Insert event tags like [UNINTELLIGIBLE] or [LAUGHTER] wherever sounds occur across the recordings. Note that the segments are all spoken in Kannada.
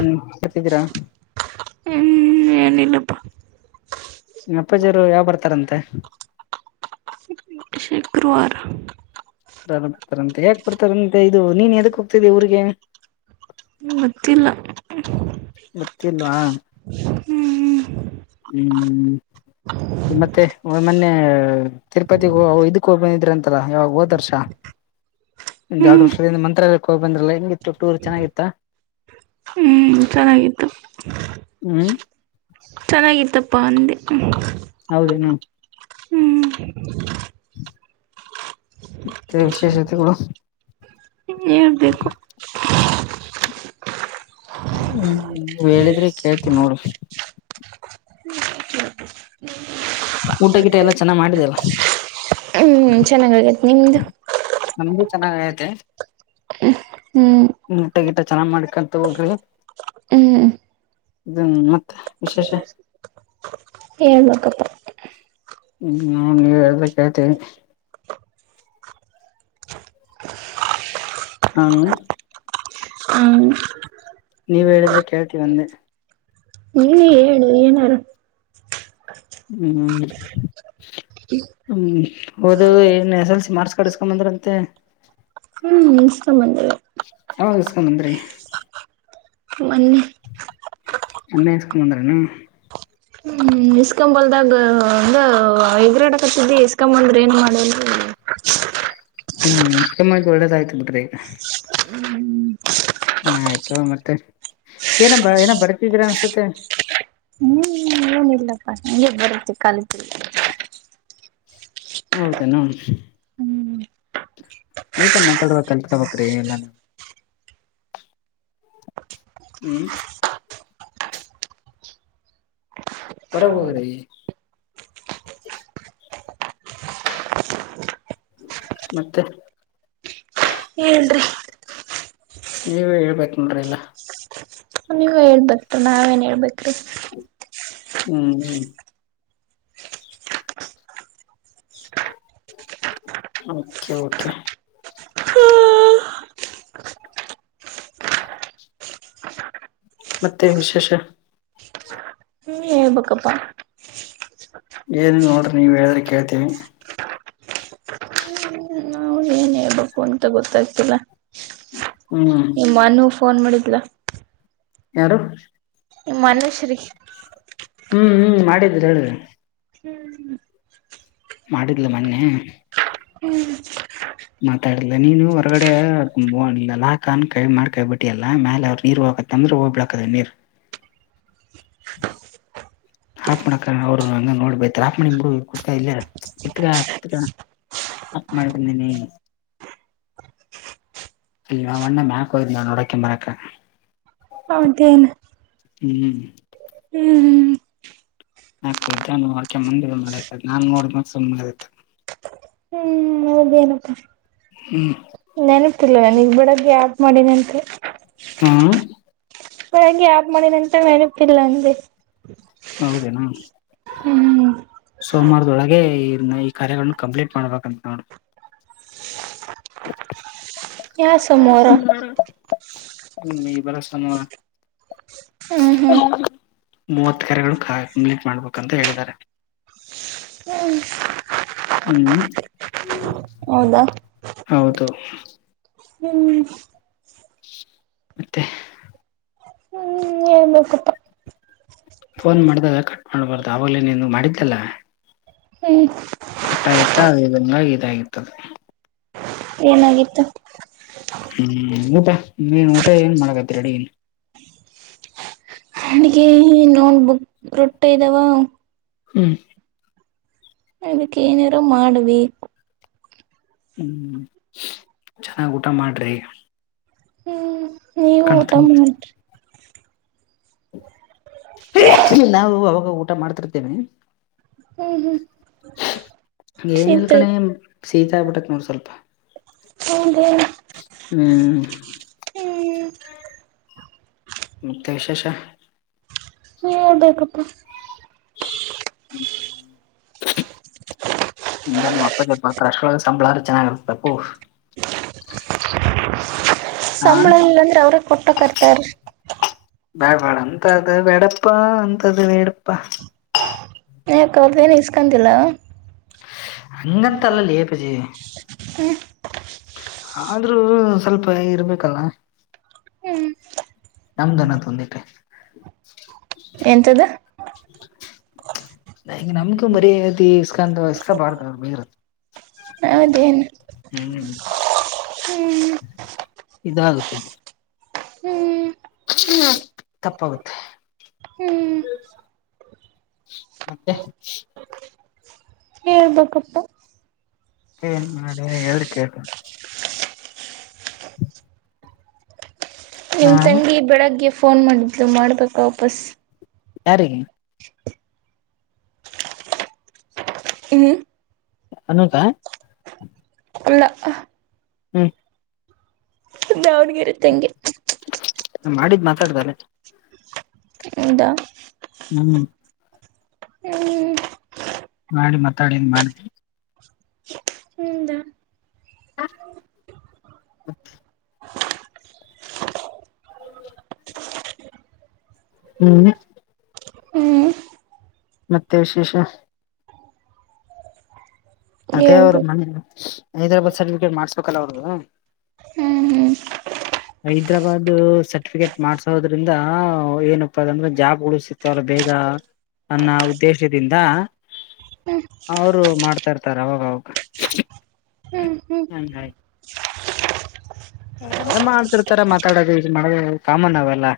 ಹ್ಮ್ ಕತಿದೀರಾ ಹ್ಮ್ ಏನ ಇಲ್ಲಪ್ಪ ಅಪ್ಪಾಜಿಯರು ಯಾವ್ ಬರ್ತಾರಂತೆ ಶುಕ್ರವಾರ ಡ್ತಾರಂತೆ ಯಾಕ್ ಬಡ್ತಾರಂತೆ ಇದು ನೀನ್ ಎದಕ್ ಹೋಗ್ತಿದ್ದಿ ಇಊ್ರಿಗೆ ಗೊತ್ತಿಲ್ಲ ಗತ್ತಿಲ್ವಾ ಹ್ಮಞ್ಮ ಹ್ಮ್ ಮತ್ತೆ ಮೊನ್ನೆ ತಿರುಪತಿಗೆ ಹ ಇದಕ್ಕ ಹೋಗ್ಬಂದಿದ್ರಂತಲ್ಲ ಯಾವಾಗ ಹೋದರ್ಷ ಒ ಎರಡು ಹ್ಮ್ ವರ್ಷದಿಂದ ಮಂತ್ರಾಲಕ್ಕೆ ಹೋಗಿ ಬಂದ್ರಲ್ಲಾ ಹೆಂಗಿತ್ತು ಟೂರ್ ಚೆನ್ನಾಗಿತ್ತ ಹ್ಮ್ ಚೆನ್ನಾಗಿತ್ತು ಹ್ಮ್ ಚೆನ್ನಾಗಿತ್ತಪ್ಪ ಅಂದೆ ಹೌದ ಹ್ಮ ಹ್ಮ್ ವಿಶೇಷತೆಗಳು ಹೇಳಳ್ಬೇಕು ಹ್ಮ್ ಹೇಳಿದ್ರಿ ಕೇಳ್ತೀವಿ ನೋಡ್ರಿ ಊಟ ಗಿಟ ಎಲ್ಲಾ ಚೆನ್ನಾಗಿ ಮಾಡಿದೆಲ್ಲ ಹ್ಮ್ ಚೆನ್ನಾಗಗೈತ್ ನಿಮ್ದು ನಮು ಚೆನ್ನಾಗ ಐತೆ [UNINTELLIGIBLE] ಊಟ ಗಿಟ ಚೆನ್ನಗಿ ಮಾಡ್ಕಂತ ಹೋಗ್ರಿ [UNINTELLIGIBLE] [UNINTELLIGIBLE] ಮತ್ತ ವಿಶೇಷ [INAUDIBLE] ನೀವ್ ಹೆಳದಂಗ ಕೆಳ್ತಿವಿ ಹ್ಮ ಹ್ಮ್ [UNINTELLIGIBLE] ನೀವ್ ಹೇಳಿದ್ರೆ ಕೇಳ್ತೀವಿ ಅಂದೆ ನೀನೇ ಹೇಳು ಏನಾರು ಹ್ಮ್ [UNINTELLIGIBLE] ಒದದು ಏನ್ S S L C marks card ಇಸ್ಕೊಂಡ ಬಂದ್ರಂತೆ. ಹ್ಮ್ ಇಸ್ಕೊ ಬಂದೆ. ಯಾವಾಗ ಇಸ್ಕೊಂಡ್ ಬಂದ್ರಿ [UNINTELLIGIBLE] ಮೊನ್ನೆ ಇಸ್ಕೊಂಡ್ ಬಂದ್ರೇನು? ಇಸ್ಕೊ ಬಾರ್ದಾಗ [UNINTELLIGIBLE] ಎಗ್ರಾಡಕತ್ತಿದ್ದಿ ಇಸ್ಕೊ ಬಂದ್ರ ಏನ್ ಮಾಡಲ್ರಿ. ಹ್ಮ್ ಇಸ್ಕೊಬಂದಿದು ಒಳ್ಳೇದಾಯ್ತು ಬಿಡ್ರಿ. ಆಯ್ತು ಮತ್ತೆ ಏನ ಬ ಏನ ಬರಿತ್ತಿದಿರಾ ಅನ್ಸುತ್ತೆ. ಇಲ್ಲಪ್ಪ ಹಂಗೆ ಬರುತ್ತೆ ಕಲಿತ ಹೌದೆನು. ಹ್ಮ್ ನಿಟಾಗಿ ಮಾತಾಡಕ ಕಲ್ತ್ಕೋಬೇಕರಿ ಎಲ್ಲಾನು. ಹ್ಮ್ ಹೊರಗ ಹೋಗ್ ರಿ ಮತ್ತೆ ಹೇಳ್ರಿ ನೀವೆ ಹೇಳ್ಬೇಕ ನೊಡ್ರಿ ಎಲ್ಲ. ಹೇಳ್ಬೇಕು ನಾವೇನ್ ಹೇಳ್ಬೇಕ್ರಿ. [UNINTELLIGIBLE] [UNINTELLIGIBLE] ಓಕೆ ಓಕೆ ಮತ್ತೆನ ವಿಶೇಷ. ಹೆಳಬೆಕಪ್ಪಾ ಏನಿಲ್ಲ ನೋಡ್ರಿ ನೀವು ಹೇಳಿದ್ರೆ ಕೇಳ್ತೀವಿ. ನಾವು [UNINTELLIGIBLE] ಅಂತ ಗೊತ್ತಾಗ್ತಿಲ್ಲ ಹ್ಮ್ ನಿಮ್ಮಾನೂ ಫೋನ್ ಮಾಡಿದ್ಲ? ಯಾರು? ನಿಮ್ಮ ಅನುಶ್ರೀ. ಹ್ಞೂ ಹ್ಞೂ ಮಾಡಿದ್ರಿ ಹೇಳ್ರಿ. ಹ್ಮ್ [UNINTELLIGIBLE] ಮಾಡಿದ್ಲು ಮೊನ್ನೆ ಹ್ಮ್ ಹ್ಮ್ ಮಾತಾಡಿಲ್ಲ ನೀನು ಹೊರಗಡೆ ಲಾಕ್ ಅನ್ ಕೈ ಮಾಡ್ ಕೈಬಿಟ್ಟಿ ಅಲ್ಲ ಮ್ಯಾಲೆ ಅವ್ರರು ನೀರು ಹೊಗಕ [UNINTELLIGIBLE] [UNINTELLIGIBLE] ನೀರ್ [UNINTELLIGIBLE] ಹಾಪ್ ಮಾಡಕ ಅವ್ರು ಹಂಗ ನೋಡ್ ಬೈತಾರೆ ಹಾಪ್ ಮಡಿನಬಿಡು ಕುತ್ಕ ಇಲ್ಲೆ ಕುತ್ಕ ಕುತ್ಕ ಹಪ್ ಮಾಡ್ಬಾಂದಿನಿ ಅವಣ್ಣ ಮ್ಯಾಕ್ ಹೋದ್ರು ನೋಡಕ್ಯನ್ ಬರಕ್ಕ ಹೌದೇನು ಹ್ಮ್ ಹ್ಮ್ ಮ್ಯಾಕ ಹೊಗಿದ ನೋಡ್ಕೆ ಬಂದಿ ಇದನ ಮಾಡಿದ ನಾ ನೋಡ್ದಿಮೇಲೆ ಸುಮನೆ ಆದೆ ಅತ್ತ. ಹೌದೇನಪ್ಪ ಹ್ಮ್ ನೆನಪಿಲ್ಲ ನಿಂಗ್ ಬಿಡಲೆ ಅಪ್ ಮಾಡಿದೆ ಅಂದ್ರಿ. ಹಾ ಬೆಳಗ್ಗೆ ಆಫ್ ಮಾಡಿದ ಅಂತ ನೆನಪಿಲ್ಲ ಅಂದೆ. ಹೌದೇನು ಹ್ಮ್ ಸೋಮವಾರದೊಳಗೆ ಈ ಈ ಕಾರ್ಯಗಳನ್ನ ಕಂಪ್ಲೀಟ್ ಮಾಡ್ಬೇಕಂತ ನೋಡು ಯಾವ ಹಏ ಸೋಮವಾರ ಸಾರ ಹ್ಮ ಮ ಬರ ಸೋರ ಹ್ಮ್ ಹ್ಮ್ ಮೂವತ್ ಕೆರೆಗಳು ಮೀಟ್ ಮಾಡ್ಬೇಕಂತ ಹೇಳಿದ್ದಾರೆ ಹ್ ಹ್ಮ್ ಹೌದಾ ಹೌದು ಹ್ಮ್ ಮತ್ತೆ ಹ್ಮ್ ಹೇಳ್ಬೇಕಪ್ಪ ಫೋನ್ ಮಾಡಿದಾಗ ಕಟ್ ಮಾಡ್ಬಾರ್ದು ಆವಾಗಲೇ ನೀನು ಮಾಡಿದ್ದಲ್ಲ ಎ ಕಟ್ಟಾಗಿತ್ತ ಆಂಗ ಇದಾಗಿತದೆ ಏನಾಗಿತ್ತು ಹ್ಮ್ ಊಟ ನೀನ್ ಊಟ ಏನ್ ಮಾಡಳಗತ್ ಅಡಿನ್ ಹ್ಮ್ ನೋಟ್ ಬುಕ್ ರೊಟ್ಟ ಇದ್ದಾವ ಹ್ಮ್ ಇದಕ್ಕ ಏನಿಾರೋ ಮಾಡವಿ ಹ್ಮ್ ಚೆನ್ನಾಗಿ್ ಊಟ ಮಾಡ್ರಿ ಹ್ಮ್ ನೀವು ಊಟ ಕಣ್ತುಂಬ ಮಾಡ್ರಿ ನಾವು ಅವಾಗ ಊಟ ಮಾಡ್ತಿರ್ತೇವೆ ಹ್ಮ್ ಹ್ಮ್ ಏನ್ ನಿಲ್ಕಣಿ ಸಿಗ್ತೇವೆ ಸೀತಾ ಆಬಿಟ್ಟಕ್ ನೋಡ ಸ್ವಲ್ಪ ಹದ ಹ್ಮ್ ಮತ್ತ ವಿಶೇಷ ನೀವ್ ಹೇಳ್ಬೇಕಪ್ಪ ಹ್ಮ್ ಹಂಗ ನಿಮ್ಮ ಅಪ್ಪ ಜಪಾ ಕ್ರಷ್ಟೊಳ ಸಂಬಳಾರ ಚೆನ್ನಾಗಿರ್ಬೇಕು ಹಾ ಸಂಬಳ ಇಲ್ಲಾಂದ್ರೆ ಅವ್ರ ಕೊಟ್ಟಕರ್ತಾರ ಬ್ಯಾಳ್ಬಳ ಅಂತದ ವೇಡಪ್ಪ ಅಂತ್ದ ವೇಡಪ್ಪ ನೀ ಕಲ್ದೇನು ಇಸ್ಕೊಂತಿಲ್ಲ ಹಂಗಂತ ಅಲ್ಲಲ್ಲಿಪಜಿ ಹ್ಮ ಆದ್ರೂ ಸ್ವಲ್ಪ ಇರ್ಬೇಕಲ್ಲ ಹ್ಮ್ ನಮ್ದನ್ನ ತೊಂದೆ ಎಂತದ ನ ಈಗ ನಮ್ಗು ಮರತಿ ಇಸ್ಕಾಂತ ಇಸ್ಕಾ ಬಾರ್ದ ಅವ ಬತ್ತ ಹ್ಮ ಹೌದೇನು ಹ್ಮ್ ಹ್ಮ್ ಇದಾಗದೆ ಹ್ಮ್ ಹ ತಪ್ಪಾಗುತ್ತೆ ಹ್ಮ್ ಮತ್ತೆ ಹೇಳ್ಬೇಕಪ್ಪ ಏನ್ ನ ನ ಹೇಳ್ರಿ ಕೇಳ್ತ ಹಾ ನಿಮ್ಮ ತಂಗಿ ಬೆಳಗ್ಗೆ ಫೋನ್ ಮಾಡಿದ್ಲು ಮಾಡ್ಬೇಕಾ ವಾಪಸ್ ಯಾರಿಗೆ ಹುಂ ಅನುತಾ ಇಲ್ಲ ಹಾ ಹುಂ ದಾವಣಗೆರೆ ತಂಗಿ ಮಾಡಿದ್ ಮಾತಾಡದಾ ಲೇ ಹೌದಾ ಹುಂ ಹುಂ ಮಾಡಿ ಮಾತಾಡಿನ ಮಾಡಿ ಹ್ಮದ [UNINTELLIGIBLE] ಹುಂ ಹ್ಮ್ ಮತ್ತೆ ವಿಶೇಷಾ ಅದೇ ಅವ್ರು ಹೇಳ್ಬೇಕು ಮನೆ ಹೈದರಾಬಾದ್ ಸರ್ಟಿಫಿಕೇಟ್ ಮಾಡ್ಸ್ಬೇಕಲ್ಲ ಅವ್ರದು ಹ್ಮ್ ಹೈದ್ರಾಬಾದ್ ಸರ್ಟಿಫಿಕೇಟ್ ಮಾಡ್ಸೋದ್ರಿಂದ ಏನಪ್ಪ ಅದಂದ್ರೆ ಜಾಬ್ ಗಳು ಸಿತವಲ್ಲಾ ಬೇಗಾ ಅನ್ನ್ ಉದ್ದೇಶದಿಂದ ಅವರು ಮಾಡ್ತಾ ಇರ್ತಾರ ಅವಾಗ ಅವಾಗ ಹುಂ ಹುಂ ಮಾಡತಿರ್ತಾರ ಮಾತಾಡೋದು ಇ ಮಾಡ ಕಾಮನ್ ಅವೆಲ್ಲಾ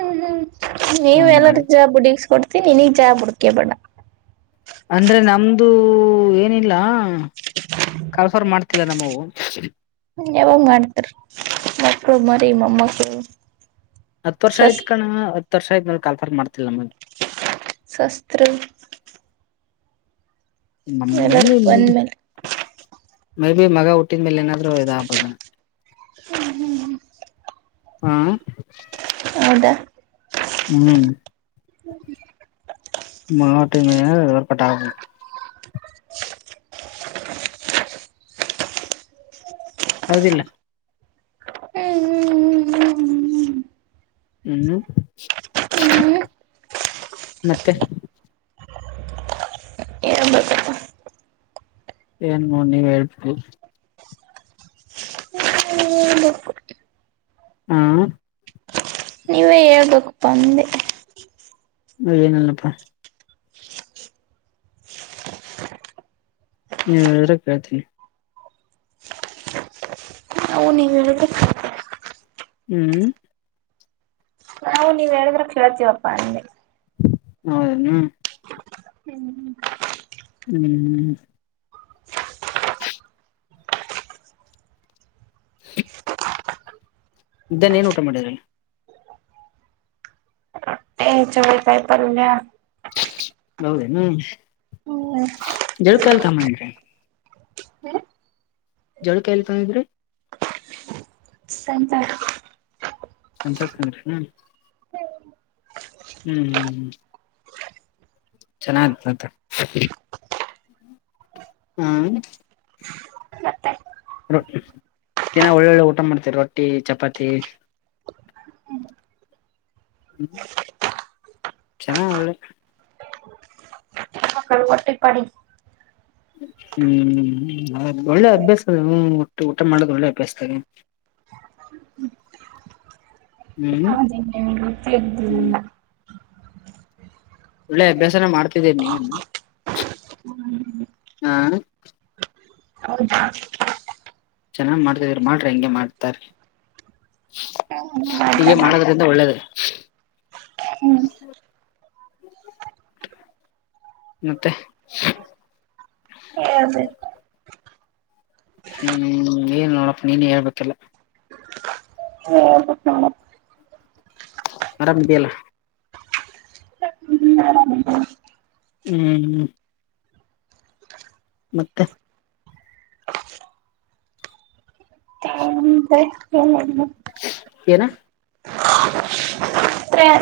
ಹುಂ ಹುಂ ನೀವ್ ಎಲ್ಲಾರ ಹಂಗಾಗಿ ಜಾಬ್ ಹುಡಗಿಸ ಕೊಡತ್ತಿ ನೀನಗ ಜಾಬ್ ಹುಡುಕ ಬೇಡಾ ಅಂದ್ರೆ ನಮ್ದು ಏನಿಲ್ಲಾ ಕನಪ್ರ್ ಮಾಡ್ತಿಲ್ಲ ನಮ್ಮವು ಯಾವಾಗ ಮಾಡ್ತರಿ ಮಕ್ಕಳು ಮರಿ ಮೊಮ್ಮಕ್ಕಳು ಹತ್ತ ವರ್ಷ ಸ್ವಸ್ ಆಯ್ತ ಕಣ್ಣೊ ಹತ್ ವರ್ಷ ಆಯ್ ನೊಡ ಕಾಲ್ ಫಾರ್ ಮಾಡ್ತಿಲಾ ನಮಗೆ ಶಸ್ತ್ರ ರೀ ಎಲ್ಲಾರ ಇಲ್ಲಿ ಮ ಬಂದ್ಮೇಲೆ ಮೇ ಬಿ ಮಗ ಹುಟ್ಟಿದ ಮೇಲೆ ಏನಾದ್ರು ಇದ ಆಗಬಹುದೇ ನೋ ಹುಂ ಹುಂ ಹಾ ಹೌದಾ ಹುಂ [UNINTELLIGIBLE] ಹೌದಿಲ್ಲ್ ಹ್ಮ್ ಹ್ಮ್ ಹುಂ ಹ್ಮ್ [INAUDIBLE] ಮತ್ತೆ [UNINTELLIGIBLE] ಏನ್ ನೋಡ ನೀವ್ ಹೇಳ್ಬೇಕು [INAUDIBLE] ಹುಂ ನೀನೇ ಹೇಳ್ಬೇಕಪ್ಪಾ ಅ ಏನಿಲ್ಲಾ ಪ್ಪಾ ನೀವ್ ಹೇಳಿದ್ರೆ ಕೇಳ್ತೀನಿ. ನಾವು ನೀವ್ ಹೇಳಿದ್ರೆ ಕೇಳ್ತೀವಿ ಹುಂ ನಾವು ನೀವ್ ಹೇಳ [UNINTELLIGIBLE] ಕೇಳ್ತೀವಪ್ಪ ಅಂದೆ ಹೌದ ದೇನು ಹ್ಮ್ [UNINTELLIGIBLE] ಮಧ್ಯಾಹ್ನ ಏನು ಊಟ ಮಾಡಿದ್ರಿ ಚವ್ಳೇಕಾಯಿ ಪರಲ್ಲ ಹೌದೇನೋ ಹ್ಮ ಹ್ಮ್ ಎಲ್ಲಿ ಕಲ್ತ ಬಂದಿದ್ರಿ ಜೋಳ ಕಾ ತಂದಿದ್ರಿ ಸಂತ್ಯಾಗ್ ಅಂತ ಕನಸು ಹ ಹ್ಮಞ ಹ್ಮ್ ಹ್ ಚೆನ್ನಾಗಿ ಮಾತಾಡೋದು ಹ್ಮ್ ಮತ್ತೆ ರೊಟ್ಟಿ ದಿನ ಒಳ್ಳೊಳ್ಳೆ ಊಟ ಮಾಡ್ತೇವಿ ರೊಟ್ಟಿ ಚಪಾತಿ ಹ್ಮ್ ಚೆನ್ನಾಗ ಒಳ್ಳೆ ಹೊಟ್ಟೆ ಪಾಡಿಗೆ ಹ್ಮ್ ಒಳ್ಳೆ ಅಭ್ಯಾಸ ಅದ ಊ ಊಟ ಮಾಡೋದು ಒಳ್ಳೆ ಅಭ್ಯಾಸ ಅದೆ ಹ್ಞ...... ಹ ಮತ್ತೆ ಇದ್ದಿಲ್ಲ ಒಳ್ಳೆ ಅಭ್ಯಾಸನ ಮಾಡ್ತಿದ್ದೀ ನೀಗನು ಹಾ ಹೌದಾ ಚೆನ್ನಾಗ ಮಾಡ್ತಿದಿ ಮಾಡ್ರಿ ಹ ಹೆಂಗೆ ಮಾಡ್ತಾರ ಮಾಡ್ತಾ ಹೀಗೆ ಮಾಡ್ತಾ ಮಾಡೋದಕ್ಕಿಂತ ಒಳ್ಳೇದು ಹ್ಮ್ ಮತ್ತೆ ದು ಹ್ಮ್ ಏನ್ ನೋಡಪ್ಪ ನೀನ್ ಹೇಳ್ಬೇಕಿಲ್ಲ ಹ್ಮ ಹ್ಮ ಆರಾಮ್ ಇದಿದೆಯಲ್ಲ ಹ್ಮ್ ಮತ್ತೆ ಹೂ ಹ ಏನ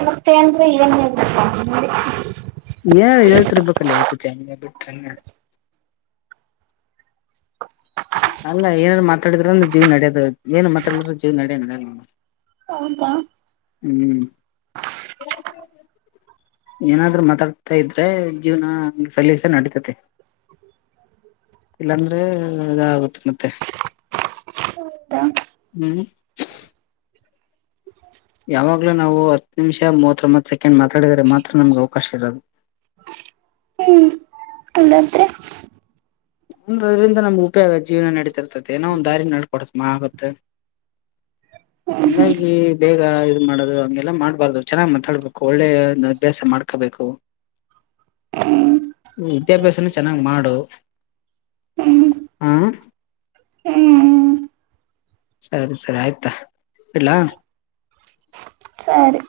ಮತ್ತೆ ಅಂದ್ರೆ ಇವನ್ ಹೇಳ್ಬೇಕ ಏ ಹೇಳ್ತಿರ್ಬೇಕಲ್ಲ ಏ ಪುಚೆ ಬಿ ಅಲ್ಲ ಏನಾದ್ ಮಾತಾಡಿದ್ರ ಜೀವ ನಡೋದ ಏನ್ ಮಾತಾಡಿದ್ರರು ಜೀವ ನಡ ನಡೋ ಹೌದಾ... ಹ್ಮ್.... ಏನಾದ್ರೂ ಮಾತಾಡ್ತಾ ಇದ್ರೆ ಜೀವನ..... ಸಲಸ ನಡತತೆ ಇಲ್ಲಾಂದ್ರೆ..... ಇದ ಆಗುತ್ತೆ ಮತ್ತೆ ಹೌದಾ ಹ್ಮ್ ಯಾವಾಗ್ಲೂ ನಾವು ಹತ್ತು ನಿಮಿಷ ಮೂವತ್ತೊತ್ ಸೆಕೆಂಡ್ ಮಾತಾಡಿದರೆ ಮಾತ್ರ ನಮ್ಗೆ ಅವಕಾಶ ಇರೋದು ಹ್ಮ್.... ಇಲ್ಲಾಂದ್ರೆ... ಅಂದ್ರ ಅದ್ರಿಂದ ನಮ್ ಉಪಯೋಗ ಜೀವನ ನಡೀತಿರ್ತತಿ ಏನೋ ಒಂದು ದಾರಿ ನಡ್ಕಡಸ ಆಗತ್ತೆ ಹಂಗಾಗಿ ಬೇಗ ಇದ್ ಮಾಡದು ಹಗೆಲ್ಲ ಮಾಡ್ಬಾರ್ದು ಚೆನ್ನಾಗ್ ಮಾತಾಡ್ಬೇಕು ಒಳ್ಳೆ ಅಭ್ಯಾಸ ಮಾಡ್ಕು ಮಾಡಬೇಕು ವಿದ್ಯಾಭ್ಯಾಸನ ಚೆನ್ನಾಗಿ್ ಮಾಡು ಹ್ಮ್ ಹ್ಮ್ ಹ್ಮ್ ಸರಿ ಸರಿ ಆಯ್ತಾ ಇಲ್ಲಾ ಸರಿ